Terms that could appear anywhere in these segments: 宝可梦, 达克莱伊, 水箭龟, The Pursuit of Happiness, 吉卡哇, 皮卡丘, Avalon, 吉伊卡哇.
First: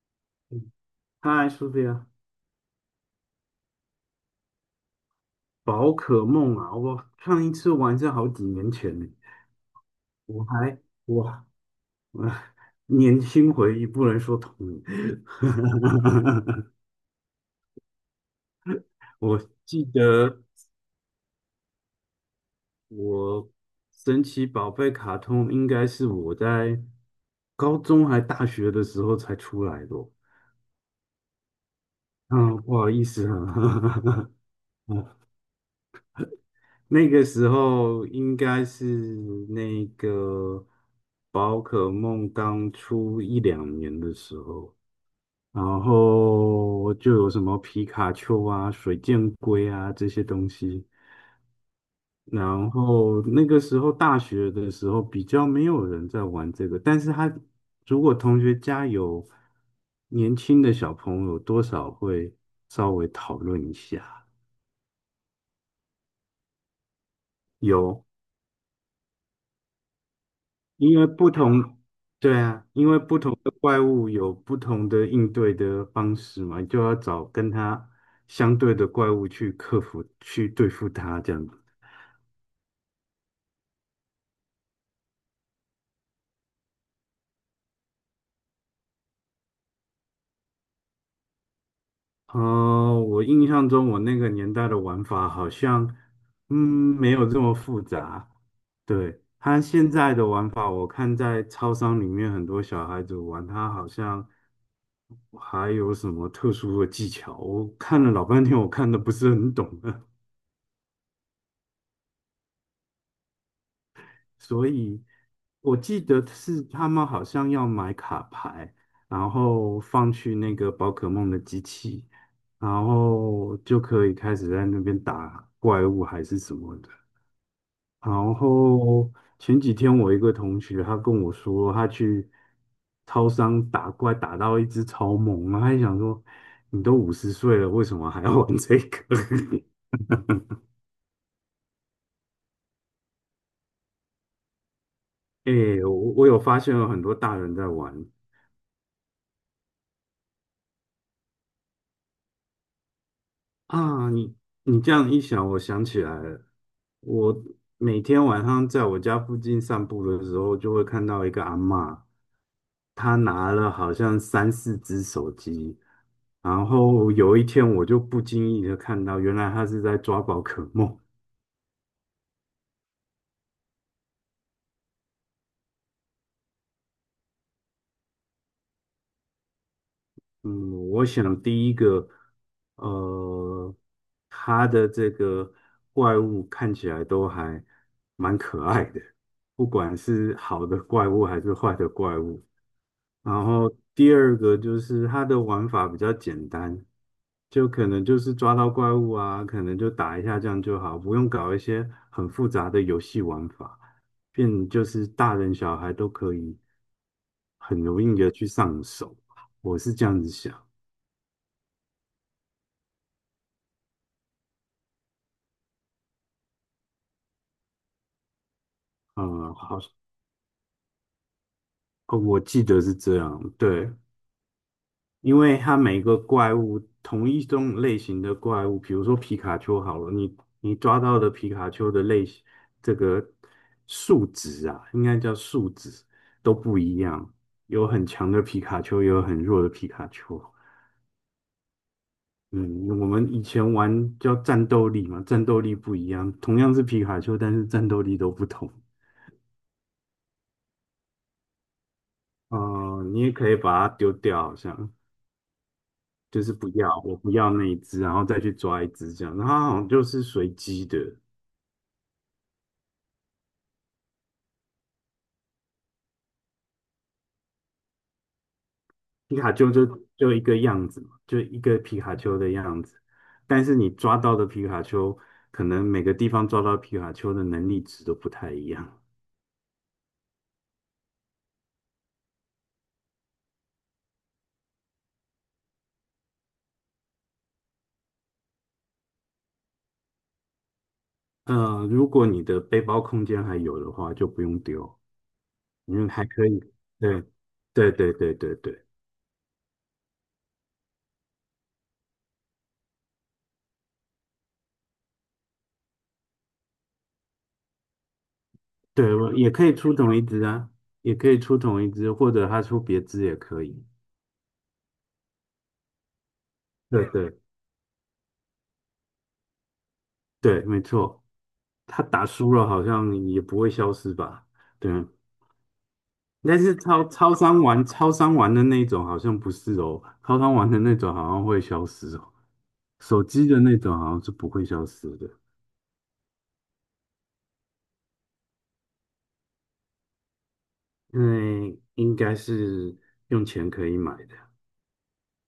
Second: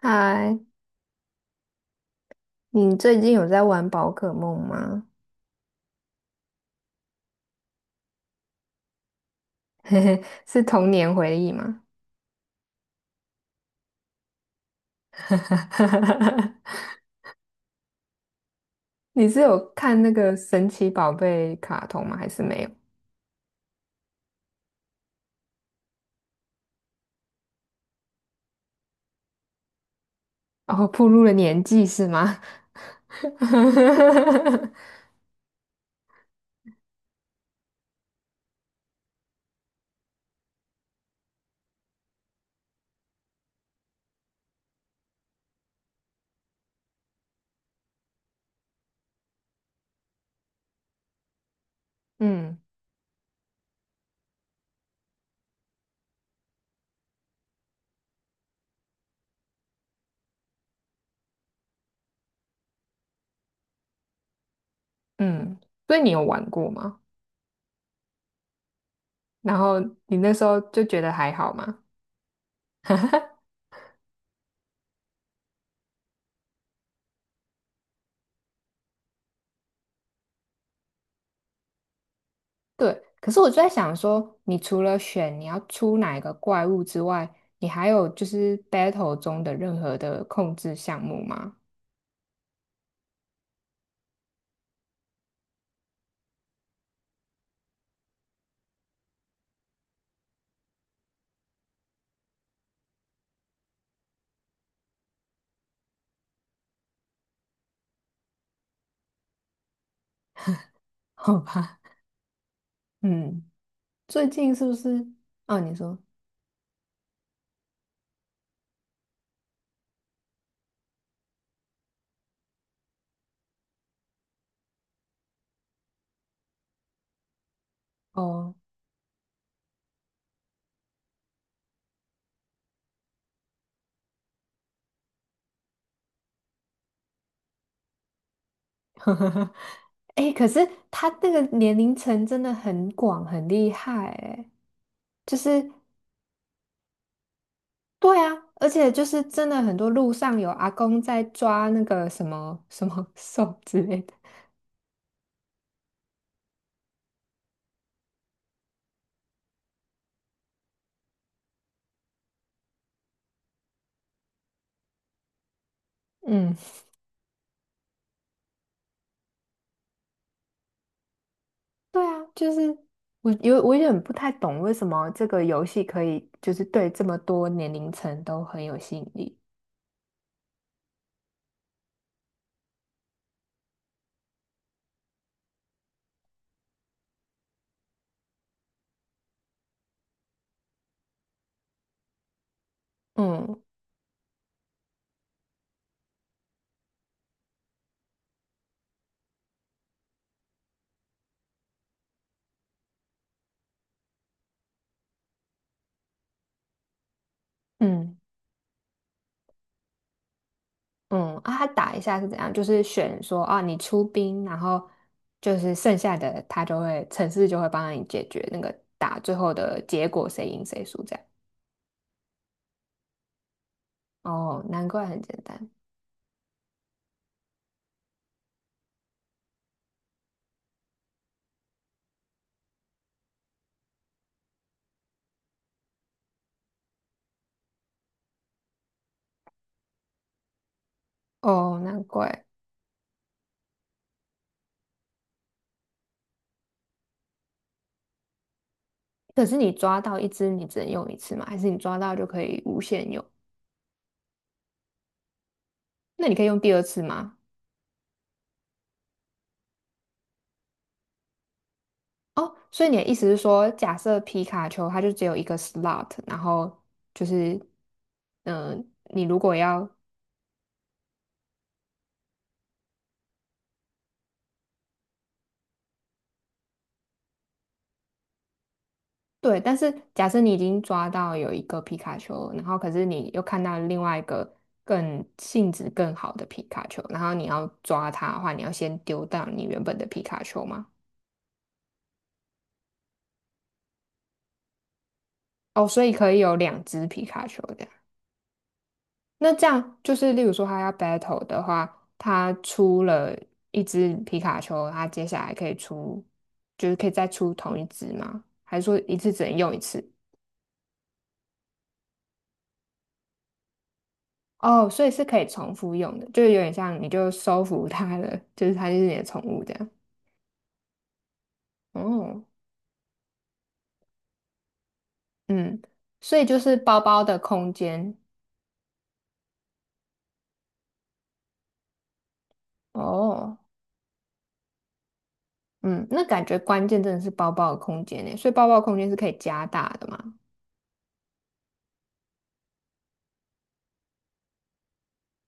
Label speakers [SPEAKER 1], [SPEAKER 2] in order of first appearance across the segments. [SPEAKER 1] 嗨，
[SPEAKER 2] 嗨，苏菲这个
[SPEAKER 1] 你最近有在玩宝可梦吗？
[SPEAKER 2] 宝可梦啊，我上一次玩是好几年前呢。
[SPEAKER 1] 嘿嘿，
[SPEAKER 2] 我
[SPEAKER 1] 是
[SPEAKER 2] 还
[SPEAKER 1] 童年回
[SPEAKER 2] 我
[SPEAKER 1] 忆吗？
[SPEAKER 2] 我 年轻回忆，不能说童年。
[SPEAKER 1] 你是
[SPEAKER 2] 我
[SPEAKER 1] 有
[SPEAKER 2] 记
[SPEAKER 1] 看那个
[SPEAKER 2] 得
[SPEAKER 1] 神奇宝贝卡通吗？还是没有？
[SPEAKER 2] 我神奇宝贝卡通应该是我在高中还大学的时候才出来的哦。
[SPEAKER 1] 然后暴露了年纪是吗？
[SPEAKER 2] 嗯，不好意思啊。那个时候应该是那个宝可梦刚出一两年的时候，然后就有什么皮卡丘啊、水箭龟啊这些东西。
[SPEAKER 1] 嗯
[SPEAKER 2] 然后那个时候大学的时候比较没有人在玩这个，但是他如果同学家有年轻的小朋友，多少会稍微讨论一下。
[SPEAKER 1] 嗯，所以你有玩过吗？
[SPEAKER 2] 有。
[SPEAKER 1] 然后你那时候就
[SPEAKER 2] 因
[SPEAKER 1] 觉
[SPEAKER 2] 为
[SPEAKER 1] 得
[SPEAKER 2] 不
[SPEAKER 1] 还好吗？
[SPEAKER 2] 同，对啊，因为不同的怪物有不同的应对的方式嘛，就要找跟它相对的怪物去克服、去对付它这样子。
[SPEAKER 1] 对，可是我就在想说，你除了选你要出哪一个怪物之外，你还有就是 battle 中的任何的控制项目吗？
[SPEAKER 2] 我印象中我那个年代的玩法好像，嗯，没有这么复杂。对，他现在的玩法，我看在超商里面很多小孩子玩，他好像还有什么特殊的技巧，我看了老半天，我看的不是很懂。
[SPEAKER 1] 好吧，嗯，最近是
[SPEAKER 2] 所
[SPEAKER 1] 不
[SPEAKER 2] 以
[SPEAKER 1] 是？哦，你
[SPEAKER 2] 我
[SPEAKER 1] 说，
[SPEAKER 2] 记得是他们好像要买卡牌，然后放去那个宝可梦的机器，然后就可以开始在那边打怪物还是什么的。然
[SPEAKER 1] 哦，
[SPEAKER 2] 后前几天我一个同学他跟我说，他去超商打怪打到一只超猛，然后他还想说，你都50岁了，为什么还要玩这个？
[SPEAKER 1] 哎可是他那个年龄层真的很广，很厉害，哎，就 是
[SPEAKER 2] 诶，我有发现有很多大人在玩。
[SPEAKER 1] 对啊，而且就是真的很多路上有阿公在抓那个什么什么兽之类
[SPEAKER 2] 啊，
[SPEAKER 1] 的，
[SPEAKER 2] 你这样一想，我想起来了。我每天晚上在我家附近散步的时候，就会看到一个阿嬷，她拿了好像三四只手机，
[SPEAKER 1] 嗯，
[SPEAKER 2] 然后有一天我就不经意的看到，原来她是在抓宝可梦。
[SPEAKER 1] 对啊，就是我有点不太懂为什么这个游戏可以就是对这么多年龄层都很有吸引力，
[SPEAKER 2] 嗯，我想第一个，呃，他的这个怪物看起来都还蛮可爱的，不管是好的怪物还是坏的怪物。然
[SPEAKER 1] 嗯
[SPEAKER 2] 后第二个就是它的玩法比较简单，就可能就是抓到怪物啊，可能就打一下这样就好，不用搞一些很复杂的游戏玩法，变就是大人小孩都可以很容
[SPEAKER 1] 嗯。
[SPEAKER 2] 易的去上手。我是这样子想。
[SPEAKER 1] 嗯，啊，他打一下是怎样？就是选说啊，你出兵，然后就是剩下的他就会城市就会帮你解决那个打最后
[SPEAKER 2] 呃，好，
[SPEAKER 1] 的结果，谁赢谁输这样。
[SPEAKER 2] 哦，我记得是这样，对。
[SPEAKER 1] 哦，难怪很简
[SPEAKER 2] 因为
[SPEAKER 1] 单。
[SPEAKER 2] 它每个怪物同一种类型的怪物，比如说皮卡丘好了，你抓到的皮卡丘的类型，这个数值啊，应该叫数值都不一样，有很强的皮卡丘，也有很弱的皮卡丘。
[SPEAKER 1] 哦，难怪。
[SPEAKER 2] 嗯，我们以前玩叫战斗力嘛，战斗力不一样，同样是皮卡丘，但是战斗力都不同。
[SPEAKER 1] 可是你抓到一只，你只能用一次吗？还是你抓到就可以无
[SPEAKER 2] 哦、
[SPEAKER 1] 限
[SPEAKER 2] 你
[SPEAKER 1] 用？
[SPEAKER 2] 也可以把它丢掉，好像。
[SPEAKER 1] 那你可
[SPEAKER 2] 就
[SPEAKER 1] 以
[SPEAKER 2] 是
[SPEAKER 1] 用
[SPEAKER 2] 不
[SPEAKER 1] 第二
[SPEAKER 2] 要，
[SPEAKER 1] 次
[SPEAKER 2] 我不
[SPEAKER 1] 吗？
[SPEAKER 2] 要那一只，然后再去抓一只这样。然后它好像就是随机的，
[SPEAKER 1] 哦，所以你的意思是说，假设皮卡丘它就只有一个 slot,然后就是，嗯、你
[SPEAKER 2] 皮
[SPEAKER 1] 如
[SPEAKER 2] 卡
[SPEAKER 1] 果
[SPEAKER 2] 丘就
[SPEAKER 1] 要
[SPEAKER 2] 就一个样子嘛，就一个皮卡丘的样子。但是你抓到的皮卡丘，可能每个地方抓到皮卡丘的能力值都不太一样。
[SPEAKER 1] 对，但是假设你已经抓到有一个皮卡丘了然后可是你又看到另外一个更性质更好的皮卡丘，然后你要抓它的话，你要先丢到你原本的皮卡丘吗？
[SPEAKER 2] 呃，如果你的背包空间还有的话，就不用丢，
[SPEAKER 1] 哦，
[SPEAKER 2] 因
[SPEAKER 1] 所
[SPEAKER 2] 为
[SPEAKER 1] 以
[SPEAKER 2] 还
[SPEAKER 1] 可以
[SPEAKER 2] 可
[SPEAKER 1] 有
[SPEAKER 2] 以。
[SPEAKER 1] 两只
[SPEAKER 2] 对，
[SPEAKER 1] 皮卡丘这样。
[SPEAKER 2] 对对对对对
[SPEAKER 1] 那这样就是，例如说他要 battle 的话，他出了一只皮卡丘，他接下来可以出，就是可以再出同一只吗？还是说
[SPEAKER 2] 对，
[SPEAKER 1] 一次
[SPEAKER 2] 我
[SPEAKER 1] 只
[SPEAKER 2] 也
[SPEAKER 1] 能
[SPEAKER 2] 可
[SPEAKER 1] 用
[SPEAKER 2] 以
[SPEAKER 1] 一
[SPEAKER 2] 出
[SPEAKER 1] 次？
[SPEAKER 2] 同一只啊，也可以出同一只，或者他出别只也可以。
[SPEAKER 1] 哦，所以是可以重复用的，就是有点像
[SPEAKER 2] 对
[SPEAKER 1] 你就
[SPEAKER 2] 对
[SPEAKER 1] 收服它了，就是它就是你的宠物这样。
[SPEAKER 2] 对，没错。他打
[SPEAKER 1] 哦，
[SPEAKER 2] 输了好像也不会消失吧？对，
[SPEAKER 1] 嗯，所以
[SPEAKER 2] 但
[SPEAKER 1] 就是
[SPEAKER 2] 是
[SPEAKER 1] 包
[SPEAKER 2] 超
[SPEAKER 1] 包
[SPEAKER 2] 超
[SPEAKER 1] 的
[SPEAKER 2] 商
[SPEAKER 1] 空
[SPEAKER 2] 玩超
[SPEAKER 1] 间。
[SPEAKER 2] 商玩的那种好像不是哦，超商玩的那种好像会消失哦，手机
[SPEAKER 1] 哦，
[SPEAKER 2] 的那种好像是不会消失的，
[SPEAKER 1] 嗯，那感觉关键真的是包包的空间呢，所以包包的空间是可以加大的嘛？
[SPEAKER 2] 因为应该是用钱可以买的，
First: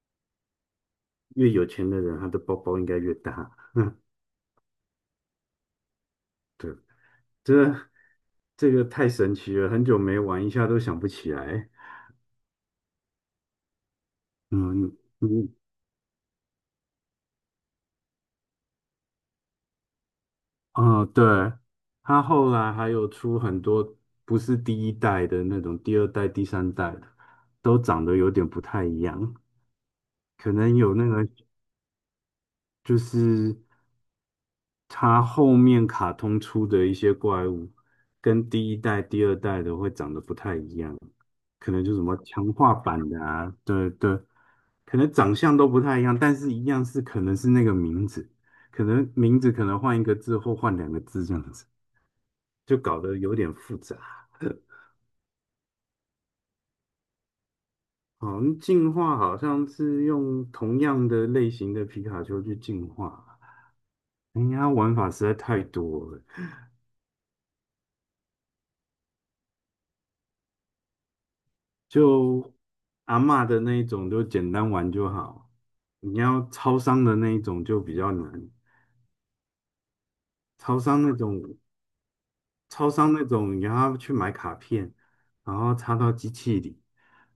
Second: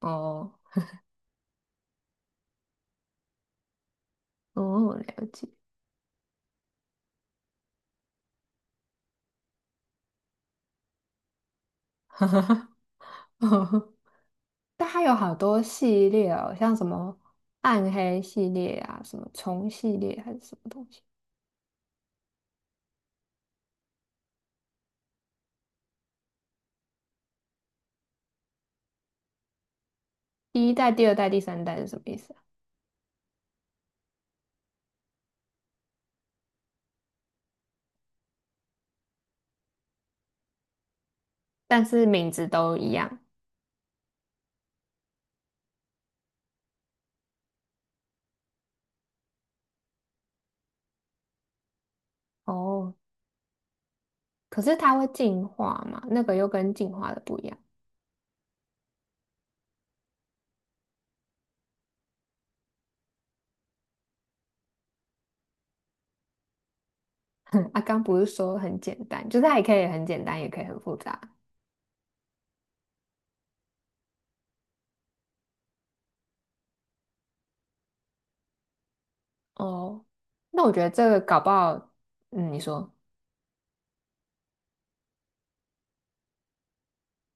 [SPEAKER 1] 哦，
[SPEAKER 2] 越有钱的人他的包包应该越大。
[SPEAKER 1] 哦，了解。
[SPEAKER 2] 这这个太神奇了，很久没玩一下都想不起来。
[SPEAKER 1] 但
[SPEAKER 2] 嗯，
[SPEAKER 1] 它有好多系列哦，像什么暗黑系列啊，什么虫系列还是什么东西，
[SPEAKER 2] 对，他后来还有出很多不是第一代的那种，第二代、第三代的都长得有点不太一样，可
[SPEAKER 1] 第一
[SPEAKER 2] 能
[SPEAKER 1] 代、
[SPEAKER 2] 有那
[SPEAKER 1] 第二
[SPEAKER 2] 个
[SPEAKER 1] 代、第三代是什么意思啊？
[SPEAKER 2] 就是他后面卡通出的一些怪物，跟第一代、第二代的会长得不太一样，可
[SPEAKER 1] 但
[SPEAKER 2] 能就什
[SPEAKER 1] 是
[SPEAKER 2] 么
[SPEAKER 1] 名字
[SPEAKER 2] 强化
[SPEAKER 1] 都一
[SPEAKER 2] 版
[SPEAKER 1] 样。
[SPEAKER 2] 的啊，对对。可能长相都不太一样，但是一样是可能是那个名字，可能名字可能换一个字或换两个字这样子。就
[SPEAKER 1] 哦，
[SPEAKER 2] 搞得有点复杂。
[SPEAKER 1] 可是它会进化嘛？那个又跟进化的不一样。
[SPEAKER 2] 好像进化好像是用同样的类型的皮卡丘去进化，哎呀，玩法实在太多了。
[SPEAKER 1] 啊，刚不是说很简单，就是它也可以很简单，也可以很复杂。
[SPEAKER 2] 就阿嬷的那一种，就简单玩就好；你要超商的那一种就比较难。
[SPEAKER 1] 哦，那我
[SPEAKER 2] 超
[SPEAKER 1] 觉得
[SPEAKER 2] 商
[SPEAKER 1] 这
[SPEAKER 2] 那
[SPEAKER 1] 个搞不
[SPEAKER 2] 种
[SPEAKER 1] 好，嗯，你
[SPEAKER 2] 超
[SPEAKER 1] 说，
[SPEAKER 2] 商那种，你要去买卡片，然后插到机器里，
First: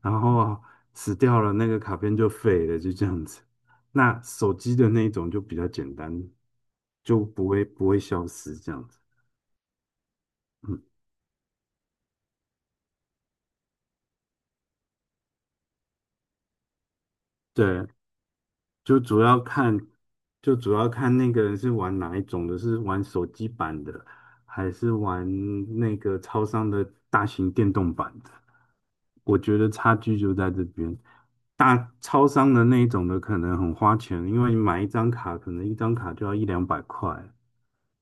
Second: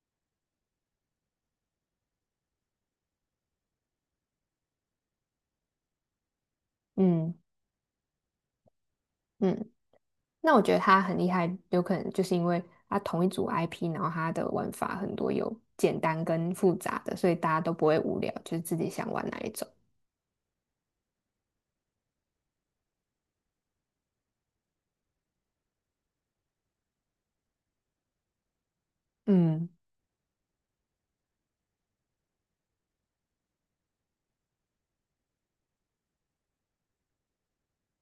[SPEAKER 2] 然后死掉了，那个卡片就废了，就这样子。那手机的那一种就比较简单，就
[SPEAKER 1] 嗯
[SPEAKER 2] 不会消失这样子。
[SPEAKER 1] 嗯，那我觉得
[SPEAKER 2] 嗯，
[SPEAKER 1] 它很厉害，有可能就是因为它同一组 IP,然后它的玩法很多，有简单跟复杂的，所以大家都
[SPEAKER 2] 对，
[SPEAKER 1] 不会无聊，就是自己
[SPEAKER 2] 就
[SPEAKER 1] 想
[SPEAKER 2] 主
[SPEAKER 1] 玩
[SPEAKER 2] 要
[SPEAKER 1] 哪一种。
[SPEAKER 2] 看，就主要看那个人是玩哪一种的，是玩手机版的，还是玩那个超商的大型电动版的？我觉
[SPEAKER 1] 嗯，
[SPEAKER 2] 得差距就在这边。大超商的那一种的可能很花钱，因为你买一张卡，可能一张卡就要一两百块，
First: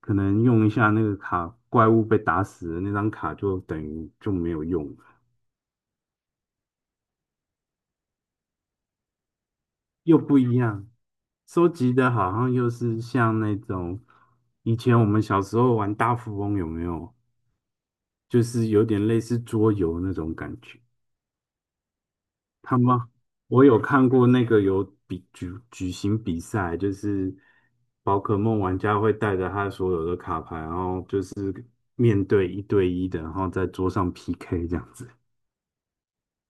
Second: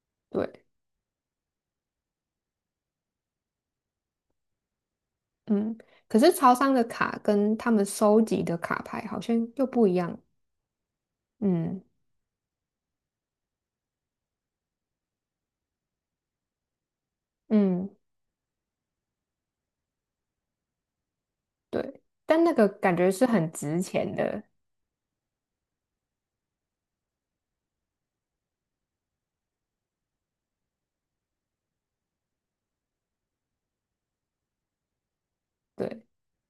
[SPEAKER 2] 可能
[SPEAKER 1] 对，
[SPEAKER 2] 用一下那个卡，怪物被打死了，那张卡就等于就没有用。
[SPEAKER 1] 嗯。可是超商的卡跟他们收集的卡牌好像又不一样。
[SPEAKER 2] 又不一样。收
[SPEAKER 1] 嗯
[SPEAKER 2] 集的好像又是像那种以前我们小时候玩大富翁，有没有？
[SPEAKER 1] 嗯。
[SPEAKER 2] 就是有点类似桌游那种感觉。
[SPEAKER 1] 对，但那个
[SPEAKER 2] 他
[SPEAKER 1] 感
[SPEAKER 2] 们
[SPEAKER 1] 觉是很
[SPEAKER 2] 我有
[SPEAKER 1] 值
[SPEAKER 2] 看
[SPEAKER 1] 钱
[SPEAKER 2] 过
[SPEAKER 1] 的，
[SPEAKER 2] 那个有举行比赛，就是宝可梦玩家会带着他所有的卡牌，然后就是面对一对一的，然后在桌上 PK 这样子。
[SPEAKER 1] 对，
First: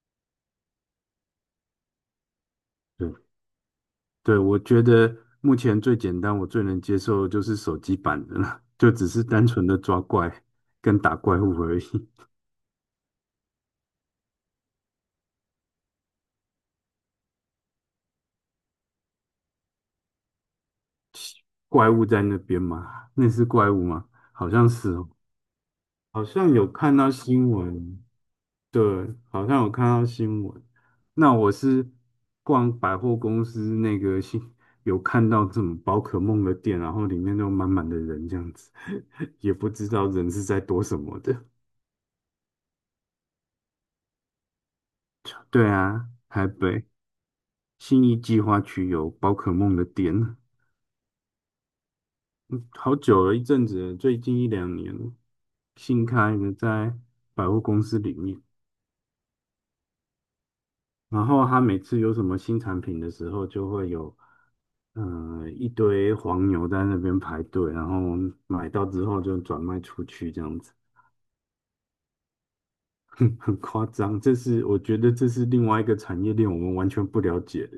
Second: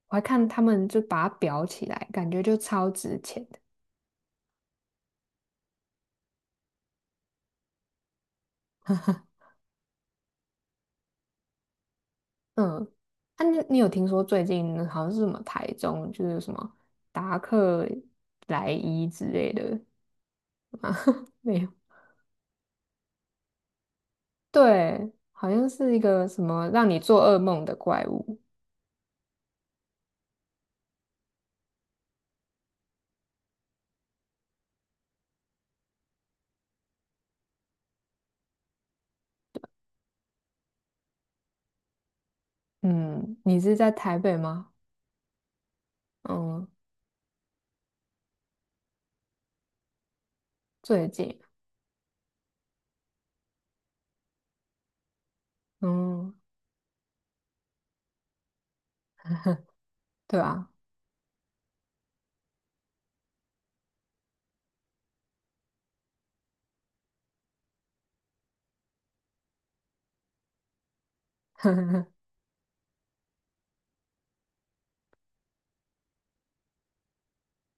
[SPEAKER 1] 我还看他们就把它裱起来，感觉就超
[SPEAKER 2] 对。
[SPEAKER 1] 值钱的。
[SPEAKER 2] 对，我觉得目前最简单，我最能接受的就是手机版的了，就只是单纯的抓怪跟打怪物而已。
[SPEAKER 1] 嗯，啊，你有听说最近好像是什么台中就是什么达克莱伊之类的没有？
[SPEAKER 2] 怪物在那边吗？那是怪物吗？好像是哦，
[SPEAKER 1] 对，好像是一
[SPEAKER 2] 好
[SPEAKER 1] 个什
[SPEAKER 2] 像有
[SPEAKER 1] 么让
[SPEAKER 2] 看
[SPEAKER 1] 你
[SPEAKER 2] 到
[SPEAKER 1] 做噩
[SPEAKER 2] 新
[SPEAKER 1] 梦的
[SPEAKER 2] 闻，
[SPEAKER 1] 怪物。
[SPEAKER 2] 对，好像有看到新闻。那我是逛百货公司那个新，有看到这种宝可梦的店，然后里面都满满的人这样子，也不知道人是在躲什么的。
[SPEAKER 1] 嗯，你是在台北吗？
[SPEAKER 2] 对啊，台
[SPEAKER 1] 嗯，
[SPEAKER 2] 北。信义计划区有宝可梦的店，
[SPEAKER 1] 最近，
[SPEAKER 2] 好久了，一阵子了，最近一两年了，新
[SPEAKER 1] 嗯，
[SPEAKER 2] 开的在百货公司里面。
[SPEAKER 1] 对啊，
[SPEAKER 2] 然后他每次有什么新产品的时候，就会有一堆黄牛在那边排队，然后买到之后就转卖出去，这样子 很夸张。这是我觉得这是另外一个产业链，我们完全不了解的。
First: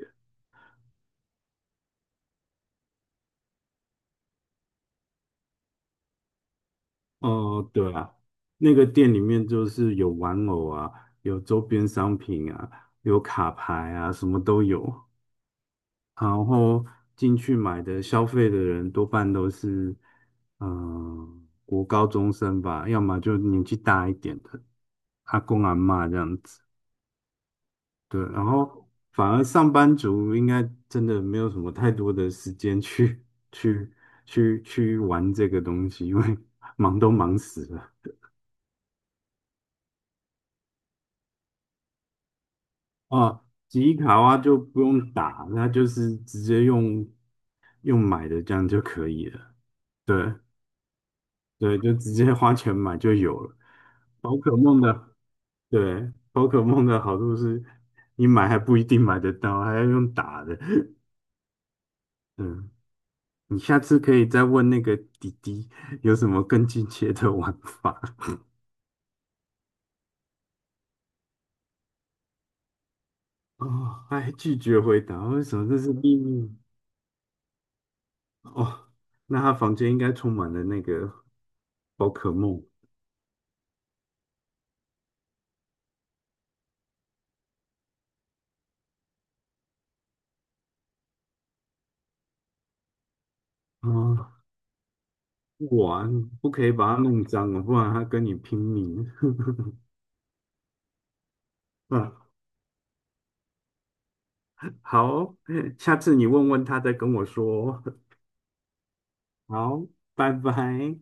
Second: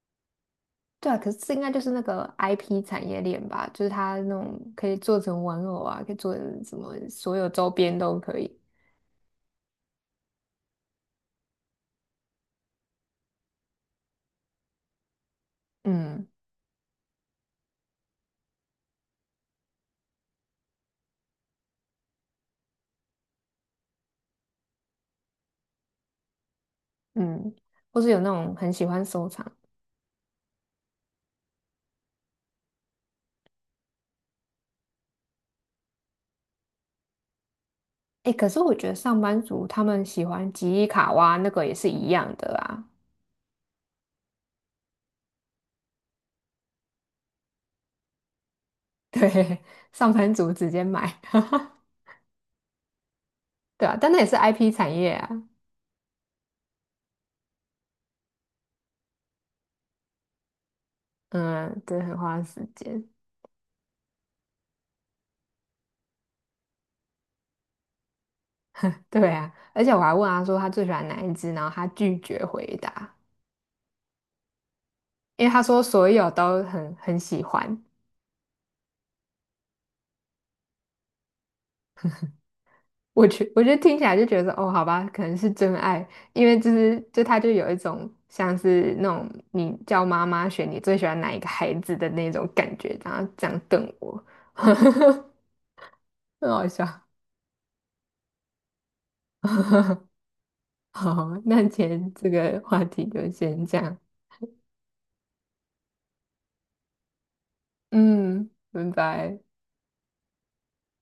[SPEAKER 1] 对啊，可是这应该就是那个 IP 产业链吧，就是它那种可以做成玩偶啊，可以做成什么，所有周
[SPEAKER 2] 哦，对
[SPEAKER 1] 边
[SPEAKER 2] 啊，
[SPEAKER 1] 都可以。
[SPEAKER 2] 那个店里面就是有玩偶啊，有周边商品啊，有卡牌啊，什么都有。
[SPEAKER 1] 嗯
[SPEAKER 2] 然后进去买的消费的人多半都是，嗯、国高中生吧，要么就年纪大一点的阿公阿嬷这样子。
[SPEAKER 1] 嗯，或是有
[SPEAKER 2] 对，
[SPEAKER 1] 那
[SPEAKER 2] 然
[SPEAKER 1] 种很喜
[SPEAKER 2] 后
[SPEAKER 1] 欢收
[SPEAKER 2] 反而
[SPEAKER 1] 藏。
[SPEAKER 2] 上班族应该真的没有什么太多的时间去 去去玩这个东西，因为 忙都忙死了。
[SPEAKER 1] 哎，可是我觉得上班族他们喜欢吉伊卡哇那个也是一样的啊。
[SPEAKER 2] 哦，吉卡哇就不用打，那就是直接用买的这样就可以了。
[SPEAKER 1] 对，上班
[SPEAKER 2] 对
[SPEAKER 1] 族直接买，
[SPEAKER 2] 对，就 直接花钱买就有了。
[SPEAKER 1] 对啊，但那也是
[SPEAKER 2] 宝可
[SPEAKER 1] IP
[SPEAKER 2] 梦
[SPEAKER 1] 产
[SPEAKER 2] 的，
[SPEAKER 1] 业啊。
[SPEAKER 2] 对，宝可梦的好处是，你买还不一定买得到，还要用打的。
[SPEAKER 1] 嗯，对，很花时
[SPEAKER 2] 嗯，
[SPEAKER 1] 间。
[SPEAKER 2] 你下次可以再问那个弟弟有什么更进阶的玩法。
[SPEAKER 1] 对啊，而且我还问他说他最喜欢哪一只，然后他拒绝回答，
[SPEAKER 2] 哦，他还拒绝回答，为
[SPEAKER 1] 因为
[SPEAKER 2] 什
[SPEAKER 1] 他
[SPEAKER 2] 么这
[SPEAKER 1] 说
[SPEAKER 2] 是
[SPEAKER 1] 所
[SPEAKER 2] 秘
[SPEAKER 1] 有
[SPEAKER 2] 密？
[SPEAKER 1] 都很喜欢。
[SPEAKER 2] 哦，那他房间应该充满了那个宝可梦。
[SPEAKER 1] 我觉得听起来就觉得哦，好吧，可能是真爱，因为就是他就有一种像是那种你叫妈妈选你最喜欢哪一个孩子的那种感觉，然后这样瞪我，
[SPEAKER 2] 哦，
[SPEAKER 1] 很
[SPEAKER 2] 哇，不可
[SPEAKER 1] 好
[SPEAKER 2] 以把它
[SPEAKER 1] 笑。
[SPEAKER 2] 弄脏了，不然它跟你拼命。
[SPEAKER 1] 好，那今天
[SPEAKER 2] 嗯，
[SPEAKER 1] 这个话题就先这样，
[SPEAKER 2] 好，下次你问问他再跟我说哦。
[SPEAKER 1] 嗯，拜拜。
[SPEAKER 2] 好，拜拜。